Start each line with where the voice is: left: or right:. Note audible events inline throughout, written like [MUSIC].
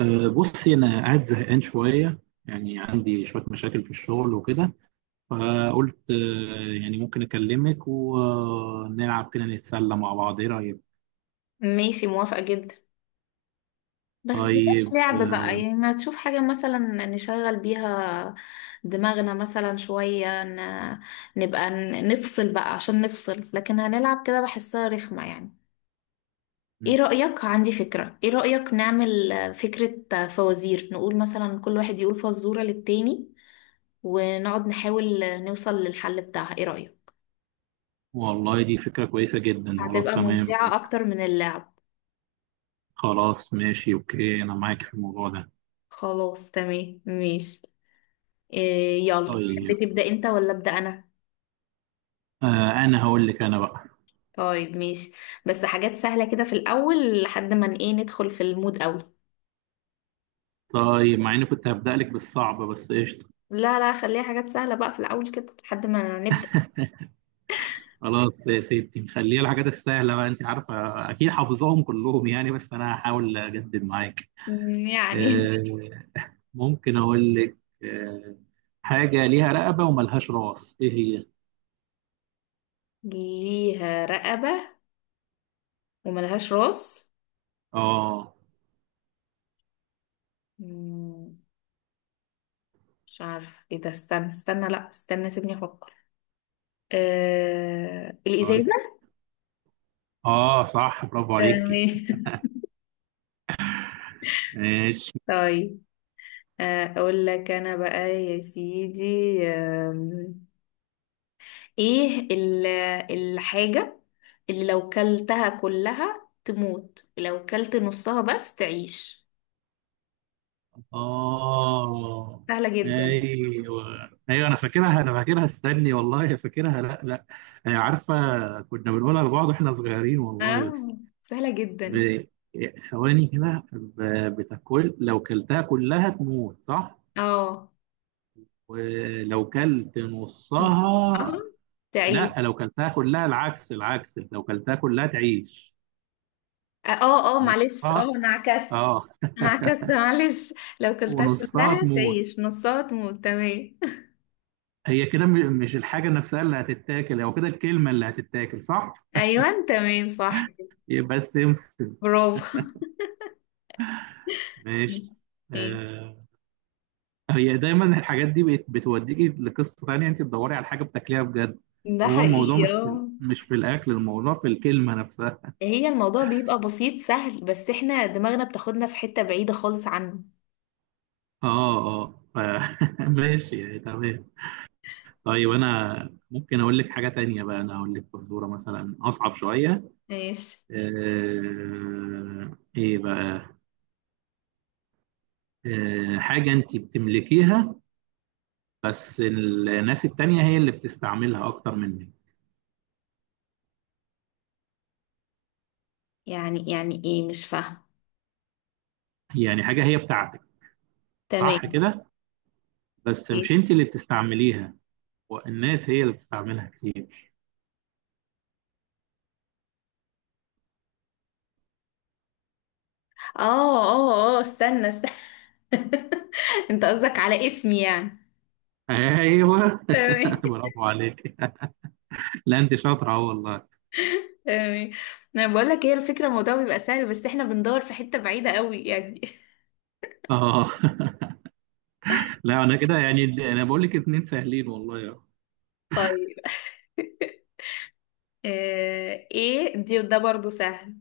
right: بصي، أنا قاعد زهقان شوية. يعني عندي شوية مشاكل في الشغل وكده، فقلت يعني ممكن أكلمك ونلعب كده نتسلى مع بعض، إيه رأيك؟
left: ماشي، موافقة جدا. بس مبقاش
right: طيب،
left: لعب بقى، يعني ما تشوف حاجة مثلا نشغل بيها دماغنا مثلا شوية نبقى نفصل بقى عشان نفصل، لكن هنلعب كده بحسها رخمة يعني. ايه رأيك؟ عندي فكرة، ايه رأيك نعمل فكرة فوازير، نقول مثلا كل واحد يقول فزورة للتاني ونقعد نحاول نوصل للحل بتاعها، ايه رأيك؟
right: والله دي فكرة كويسة جدا، خلاص
left: هتبقى
right: تمام
left: ممتعة
right: أنا.
left: اكتر من اللعب.
right: خلاص ماشي أوكي، أنا معاك في الموضوع ده.
left: خلاص تمام ماشي. إيه يلا، تحبي
right: طيب،
left: تبدأ انت ولا أبدأ انا؟
right: أه، أنا هقول لك أنا بقى.
left: طيب ماشي، بس حاجات سهلة كده في الأول لحد ما ايه ندخل في المود قوي.
right: طيب، مع إني كنت هبدأ لك بالصعب، بس إيش.
left: لا لا، خليها حاجات سهلة بقى في الأول كده لحد ما نبدأ.
right: خلاص يا ستي، خليها الحاجات السهله بقى، انت عارفه. اكيد حافظاهم كلهم يعني، بس انا هحاول اجدد معاك.
left: مم، يعني.
right: آه، ممكن اقول لك، آه، حاجه ليها رقبه وملهاش راس، ايه هي؟
left: ليها رقبة وملهاش راس.
right: اه.
left: مم، مش عارفة ايه ده، استنى استنى، لا استنى سيبني أفكر.
right: قاري.
left: الإزازة.
right: اه صح، برافو
left: تمام.
right: عليكي.
left: [LAUGHS]
right: ماشي.
left: طيب. أقول لك أنا بقى يا سيدي، ايه الحاجة اللي لو كلتها كلها تموت ولو كلت نصها بس تعيش؟
right: اه
left: سهلة جدا.
right: ايوه ايوه، انا فاكرها، استني والله فاكرها، لا لا. عارفه، كنا بنقولها لبعض واحنا صغيرين والله، بس.
left: اه، سهلة جدا.
right: ب- ثواني كده، بتاكل، لو كلتها كلها تموت، صح؟
left: اه.
right: ولو كلت
left: مم.
right: نصها؟
left: اه، تعيش.
right: لا، لو كلتها كلها العكس العكس، لو كلتها كلها تعيش.
left: اه اه، معلش،
right: ونصها،
left: اه انا عكست.
right: اه،
left: انا عكست معلش، لو كلتها
right: ونصها
left: كلها
right: تموت.
left: تعيش نصها تموت، تمام.
right: هي كده مش الحاجة نفسها اللي هتتاكل او كده، الكلمة اللي هتتاكل، صح؟
left: [LAUGHS] ايوه تمام صح.
right: يبقى السمسم.
left: برافو.
right: ماشي.
left: [LAUGHS] ايه.
right: آه، هي دايما الحاجات دي بتوديكي لقصه ثانيه، انت بتدوري على حاجه بتاكليها بجد،
left: ده
right: وهو الموضوع
left: حقيقي،
right: مش في
left: اه.
right: مش في الاكل، الموضوع في الكلمه نفسها.
left: هي الموضوع بيبقى بسيط سهل، بس احنا دماغنا بتاخدنا في حتة بعيدة خالص عنه.
right: [LAUGHS] اه اه، [LAUGHS] ماشي يعني، تمام. طيب، انا ممكن اقول لك حاجه تانية بقى، انا اقول لك فزوره مثلا اصعب شويه.
left: ماشي.
right: ايه بقى، حاجه انت بتملكيها، بس الناس التانية هي اللي بتستعملها اكتر منك.
left: يعني ايه، مش فاهمة.
right: يعني حاجه هي بتاعتك، صح
left: تمام.
right: كده؟ بس مش
left: ماشي.
right: انت اللي بتستعمليها، والناس هي اللي بتستعملها كتير.
left: اه اه اه، استنى استنى. [LAUGHS] انت قصدك على اسمي يعني؟
right: ايوه.
left: تمام.
right: [LAUGHS] برافو عليك، لا انت شاطره أهو والله.
left: تمام، انا بقول لك هي الفكرة، الموضوع بيبقى سهل بس احنا بندور في حتة بعيدة قوي يعني. [LAUGHS]
right: اه، [LAUGHS] لا انا كده يعني، انا بقول لك اتنين سهلين والله يا.
left: طيب. آه، ايه دي، ده برضو سهل.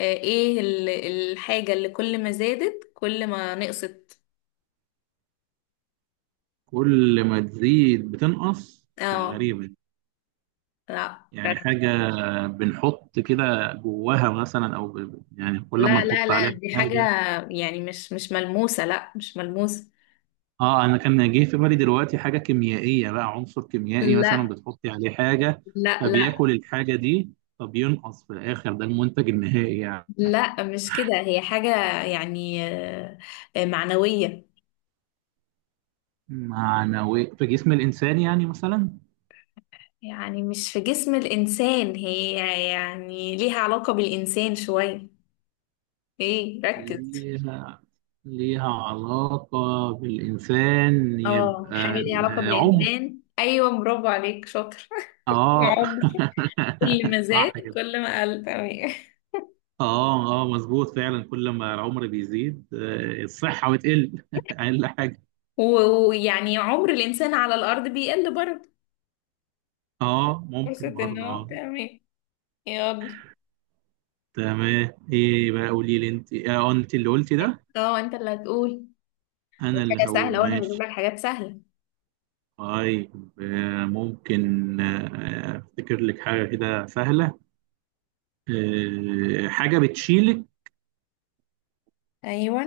left: آه، ايه الحاجة اللي كل ما زادت كل ما نقصت؟
right: كل ما تزيد بتنقص، ده
left: اه.
right: غريبه دي.
left: لا.
right: يعني حاجه بنحط كده جواها مثلا، او يعني كل ما
left: لا لا
right: نحط
left: لا،
right: عليها
left: دي حاجة
right: حاجه.
left: يعني مش مش ملموسة، لا مش ملموسة.
right: اه، انا كان جه في بالي دلوقتي حاجه كيميائيه بقى، عنصر كيميائي مثلا
left: لا
right: بتحطي عليه حاجه،
left: لا لا
right: فبياكل الحاجه دي، فبينقص في الاخر، ده المنتج النهائي يعني.
left: لا، مش كده، هي حاجة يعني معنوية.
right: معنوي في جسم الإنسان يعني، مثلا.
left: يعني مش في جسم الإنسان هي، يعني ليها علاقة بالإنسان شوية. ايه ركز.
right: ليها ليها علاقة بالإنسان،
left: اه، حاجة
right: يبقى
left: ليها علاقة
right: العمر.
left: بالإنسان، أيوة برافو عليك شاطر. [LAUGHS]
right: اه،
left: العمر. كل
right: [LAUGHS]
left: ما
right: صح
left: زاد
right: كده.
left: كل ما قل، تمام.
right: اه اه، مظبوط فعلا، كل ما العمر بيزيد الصحة بتقل، [LAUGHS] أقل حاجة.
left: و- ويعني عمر الإنسان على الأرض بيقل برضه،
right: اه
left: فرصة
right: ممكن
left: إن
right: برضه،
left: هو.
right: اه.
left: تمام، يلا.
right: تمام، ايه بقى، قولي لي انت، اه انت اللي قلتي ده.
left: اه، انت اللي هتقول.
right: انا اللي
left: حاجة
right: هقول،
left: سهلة، وانا
right: ماشي.
left: بجيب لك حاجات سهلة.
right: طيب، ممكن افتكر لك حاجة كده سهلة. حاجة بتشيلك.
left: ايوه.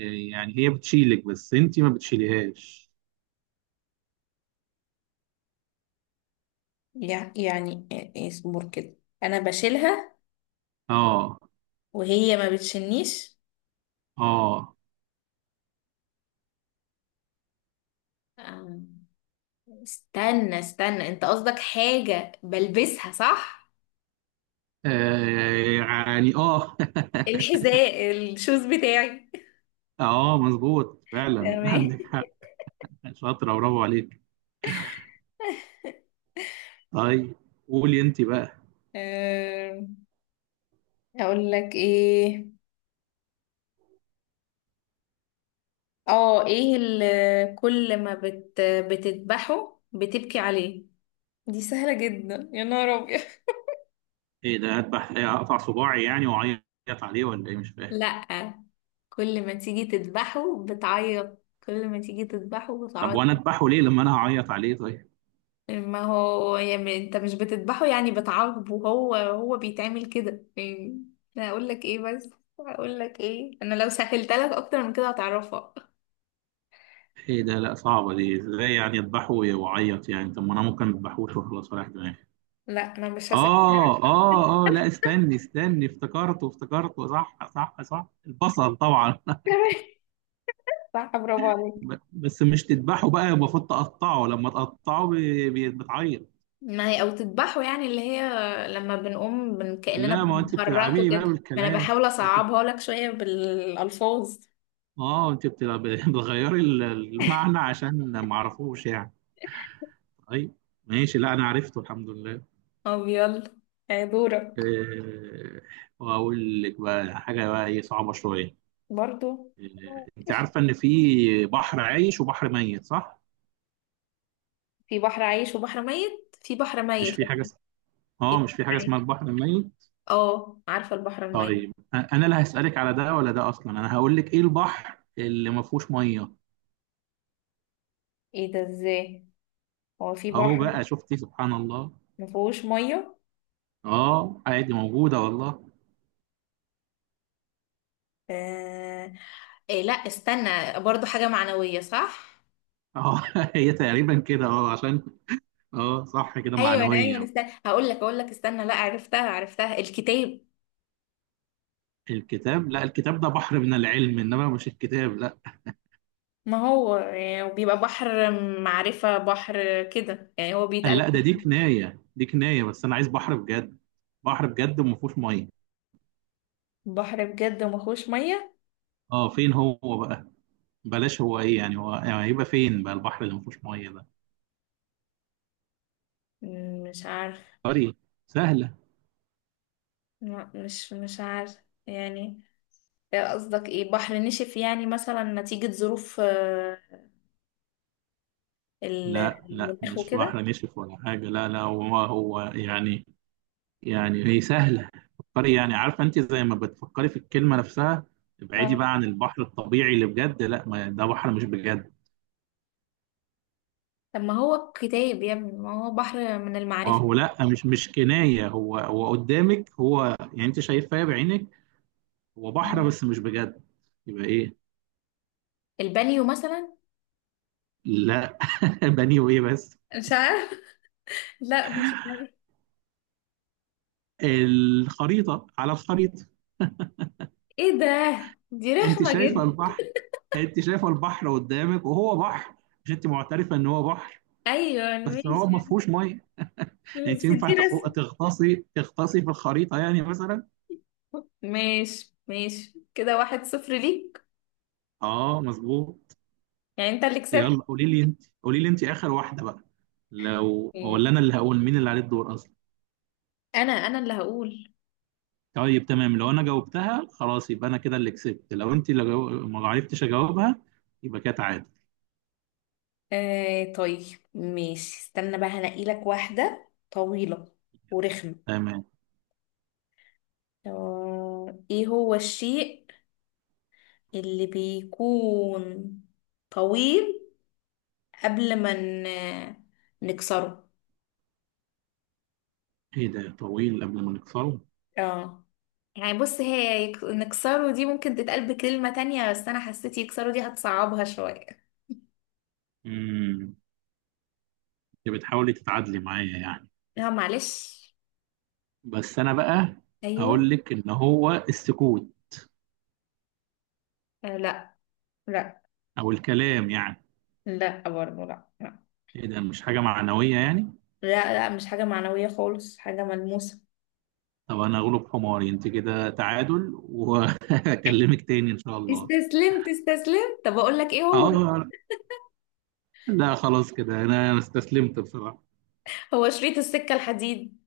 right: آه، يعني هي بتشيلك بس انت ما بتشيليهاش.
left: يعني اصبر كده، انا بشيلها
right: اه
left: وهي ما بتشيلنيش.
right: اه،
left: آه، استنى استنى، انت قصدك حاجة بلبسها صح؟
right: يعني، اه.
left: الحذاء، الشوز بتاعي.
right: [LAUGHS] اه، مظبوط فعلا، [LAUGHS]
left: تمام.
right: عندك حق. شاطرة، برافو عليك.
left: [LAUGHS]
right: طيب، قولي انت بقى.
left: أه، اقول لك ايه. اه، ايه اللي كل ما بتذبحه بتبكي عليه؟ دي سهلة جدا، يا نهار.
right: ايه ده، اذبح إيه، اقطع صباعي يعني واعيط عليه، ولا ايه؟ مش فاهم.
left: لأ، كل ما تيجي تذبحه بتعيط، كل ما تيجي تذبحه
right: طب
left: بتعيط.
right: وانا اذبحه ليه لما انا هعيط عليه؟ طيب.
left: ما هو يعني انت مش بتذبحه، يعني بتعاقبه، هو بيتعمل كده يعني. انا اقول لك ايه بس، اقول لك ايه، انا لو سهلت لك اكتر من كده هتعرفها.
right: ايه ده، لا، صعبة دي ازاي يعني، اذبحه واعيط يعني؟ طب ما انا ممكن ما اذبحوش وخلاص، ولا؟
left: لا انا مش هسهل.
right: اه اه اه، لا، استني استني، افتكرته افتكرته، صح صح صح، البصل طبعا.
left: [LAUGHS] صح، برافو عليك.
right: بس مش تذبحه بقى، المفروض تقطعه، لما تقطعه بتعيط.
left: ما هي او تذبحه، يعني اللي هي لما بنقوم كأننا
right: لا، ما انت بتلعبي
left: بنحرقه
right: لي بقى
left: كده. ما انا
right: بالكلام.
left: بحاول
right: انت.
left: اصعبها لك شوية بالالفاظ.
right: اه انت بتلعب، [LAUGHS] بتغيري المعنى عشان ما اعرفوش يعني. طيب ماشي، لا انا عرفته الحمد لله.
left: طب يلا، يا دورك.
right: آه، واقول لك بقى حاجه بقى، ايه صعبه شويه.
left: برضو.
right: انت عارفه ان في بحر عايش وبحر ميت، صح؟
left: في بحر عايش وبحر ميت؟ في بحر
right: مش
left: ميت
right: في حاجه،
left: لكن. في
right: اه، مش
left: بحر
right: في حاجه
left: عايش.
right: اسمها البحر الميت.
left: اه، عارفة البحر الميت.
right: طيب، انا اللي هسالك على ده ولا ده اصلا؟ انا هقول لك، ايه البحر اللي ما فيهوش ميه؟
left: ايه ده، ازاي؟ هو في
right: اهو
left: بحر
right: بقى، شفتي؟ سبحان الله.
left: مفهوش مية؟
right: اه عادي، موجوده والله.
left: آه... إيه، لا استنى، برضو حاجة معنوية صح؟
right: اه، [LAUGHS] هي تقريبا كده، اه عشان اه صح كده،
left: ايوه انا، ايوه أنا
right: معنويه.
left: استنى هقول لك، استنى، لا عرفتها عرفتها، الكتاب.
right: الكتاب؟ لا، الكتاب ده بحر من العلم، انما مش الكتاب، لا.
left: ما هو وبيبقى بحر معرفة، بحر كده يعني، هو
right: لا، ده
left: بيتقال.
right: دي كنايه دي كنايه، بس انا عايز بحر بجد، بحر بجد وما فيهوش ميه.
left: بحر بجد ومفهوش مية.
right: اه، فين هو بقى؟ بلاش، هو ايه يعني، هو يعني هيبقى فين بقى البحر اللي ما فيهوش ميه ده؟
left: مش عارف.
right: قري، سهل.
left: لا، مش مش عارف يعني. قصدك ايه، بحر نشف يعني مثلا نتيجة ظروف
right: لا لا،
left: المناخ
right: مش بحر
left: وكده.
right: نشف ولا حاجة، لا لا، هو هو يعني، يعني هي سهلة. فكري يعني، عارفة أنت زي ما بتفكري في الكلمة نفسها. ابعدي
left: اه.
right: بقى عن البحر الطبيعي اللي بجد، لا، ما ده بحر مش بجد.
left: طب ما هو الكتاب يا ابني ما هو بحر من
right: ما
left: المعرفة.
right: هو لا، مش كناية، هو هو قدامك هو، يعني أنت شايفاه بعينك، هو بحر
left: آه.
right: بس مش بجد. يبقى إيه؟
left: البانيو مثلا.
right: لا، [LAUGHS] بني وإيه بس؟
left: مش عارف. [LAUGHS] لا مش عارف.
right: الخريطة، على الخريطة.
left: ايه ده؟ دي
right: أنت
left: رخمة
right: شايفة
left: جدا.
right: البحر، أنت شايفة البحر قدامك وهو بحر، مش أنت معترفة إن هو بحر؟
left: ايوه
right: بس هو
left: ماشي.
right: ما فيهوش ميه، يعني انت
left: بس
right: ينفع
left: دي رسم.
right: تغطاسي في الخريطه يعني مثلا؟
left: ماشي ماشي كده، 1-0 ليك.
right: اه مظبوط.
left: يعني انت اللي كسبت.
right: يلا، قولي لي انت اخر واحده بقى، لو،
left: مم.
right: ولا انا اللي هقول مين اللي عليه الدور اصلا؟
left: انا اللي هقول.
right: طيب تمام، لو انا جاوبتها خلاص، يبقى انا كده اللي كسبت، لو ما عرفتش اجاوبها، يبقى كده تعادل.
left: آه طيب، ماشي، استنى بقى هنقي لك واحدة طويلة ورخمة.
right: تمام،
left: ايه هو الشيء اللي بيكون طويل قبل ما نكسره؟
right: ايه ده طويل قبل ما نكسره؟
left: اه. يعني بص، هي نكسره دي ممكن تتقال بكلمة تانية، بس انا حسيت يكسره دي هتصعبها شوية.
right: امم. انت بتحاولي تتعادلي معايا يعني؟
left: لا معلش.
right: بس انا بقى
left: ايوه.
right: هقول لك ان هو السكوت،
left: آه لا. لا.
right: او الكلام يعني.
left: لا برضه، لا لا.
right: ايه ده، مش حاجه معنويه يعني؟
left: لا لا مش حاجة معنوية خالص، حاجة ملموسة.
right: طب انا اغلب حماري، انت كده تعادل، وهكلمك [LAUGHS] تاني ان شاء الله.
left: استسلمت استسلمت. طب اقول لك ايه هو
right: اه لا، خلاص كده، انا استسلمت بصراحة.
left: هو شريط السكة الحديد.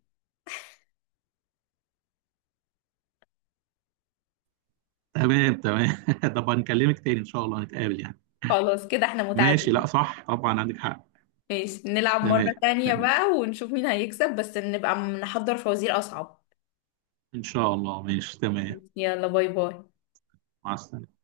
right: تمام تمام، [LAUGHS] طب هنكلمك تاني ان شاء الله، نتقابل يعني.
left: خلاص كده احنا
right: ماشي، لا
left: متعادلين.
right: صح طبعا، عندك حق.
left: ماشي، نلعب مرة
right: تمام
left: تانية
right: تمام،
left: بقى ونشوف مين هيكسب، بس نبقى نحضر فوازير أصعب.
right: ان شاء الله، ماشي، تمام.
left: يلا، باي باي.
right: مع السلامة.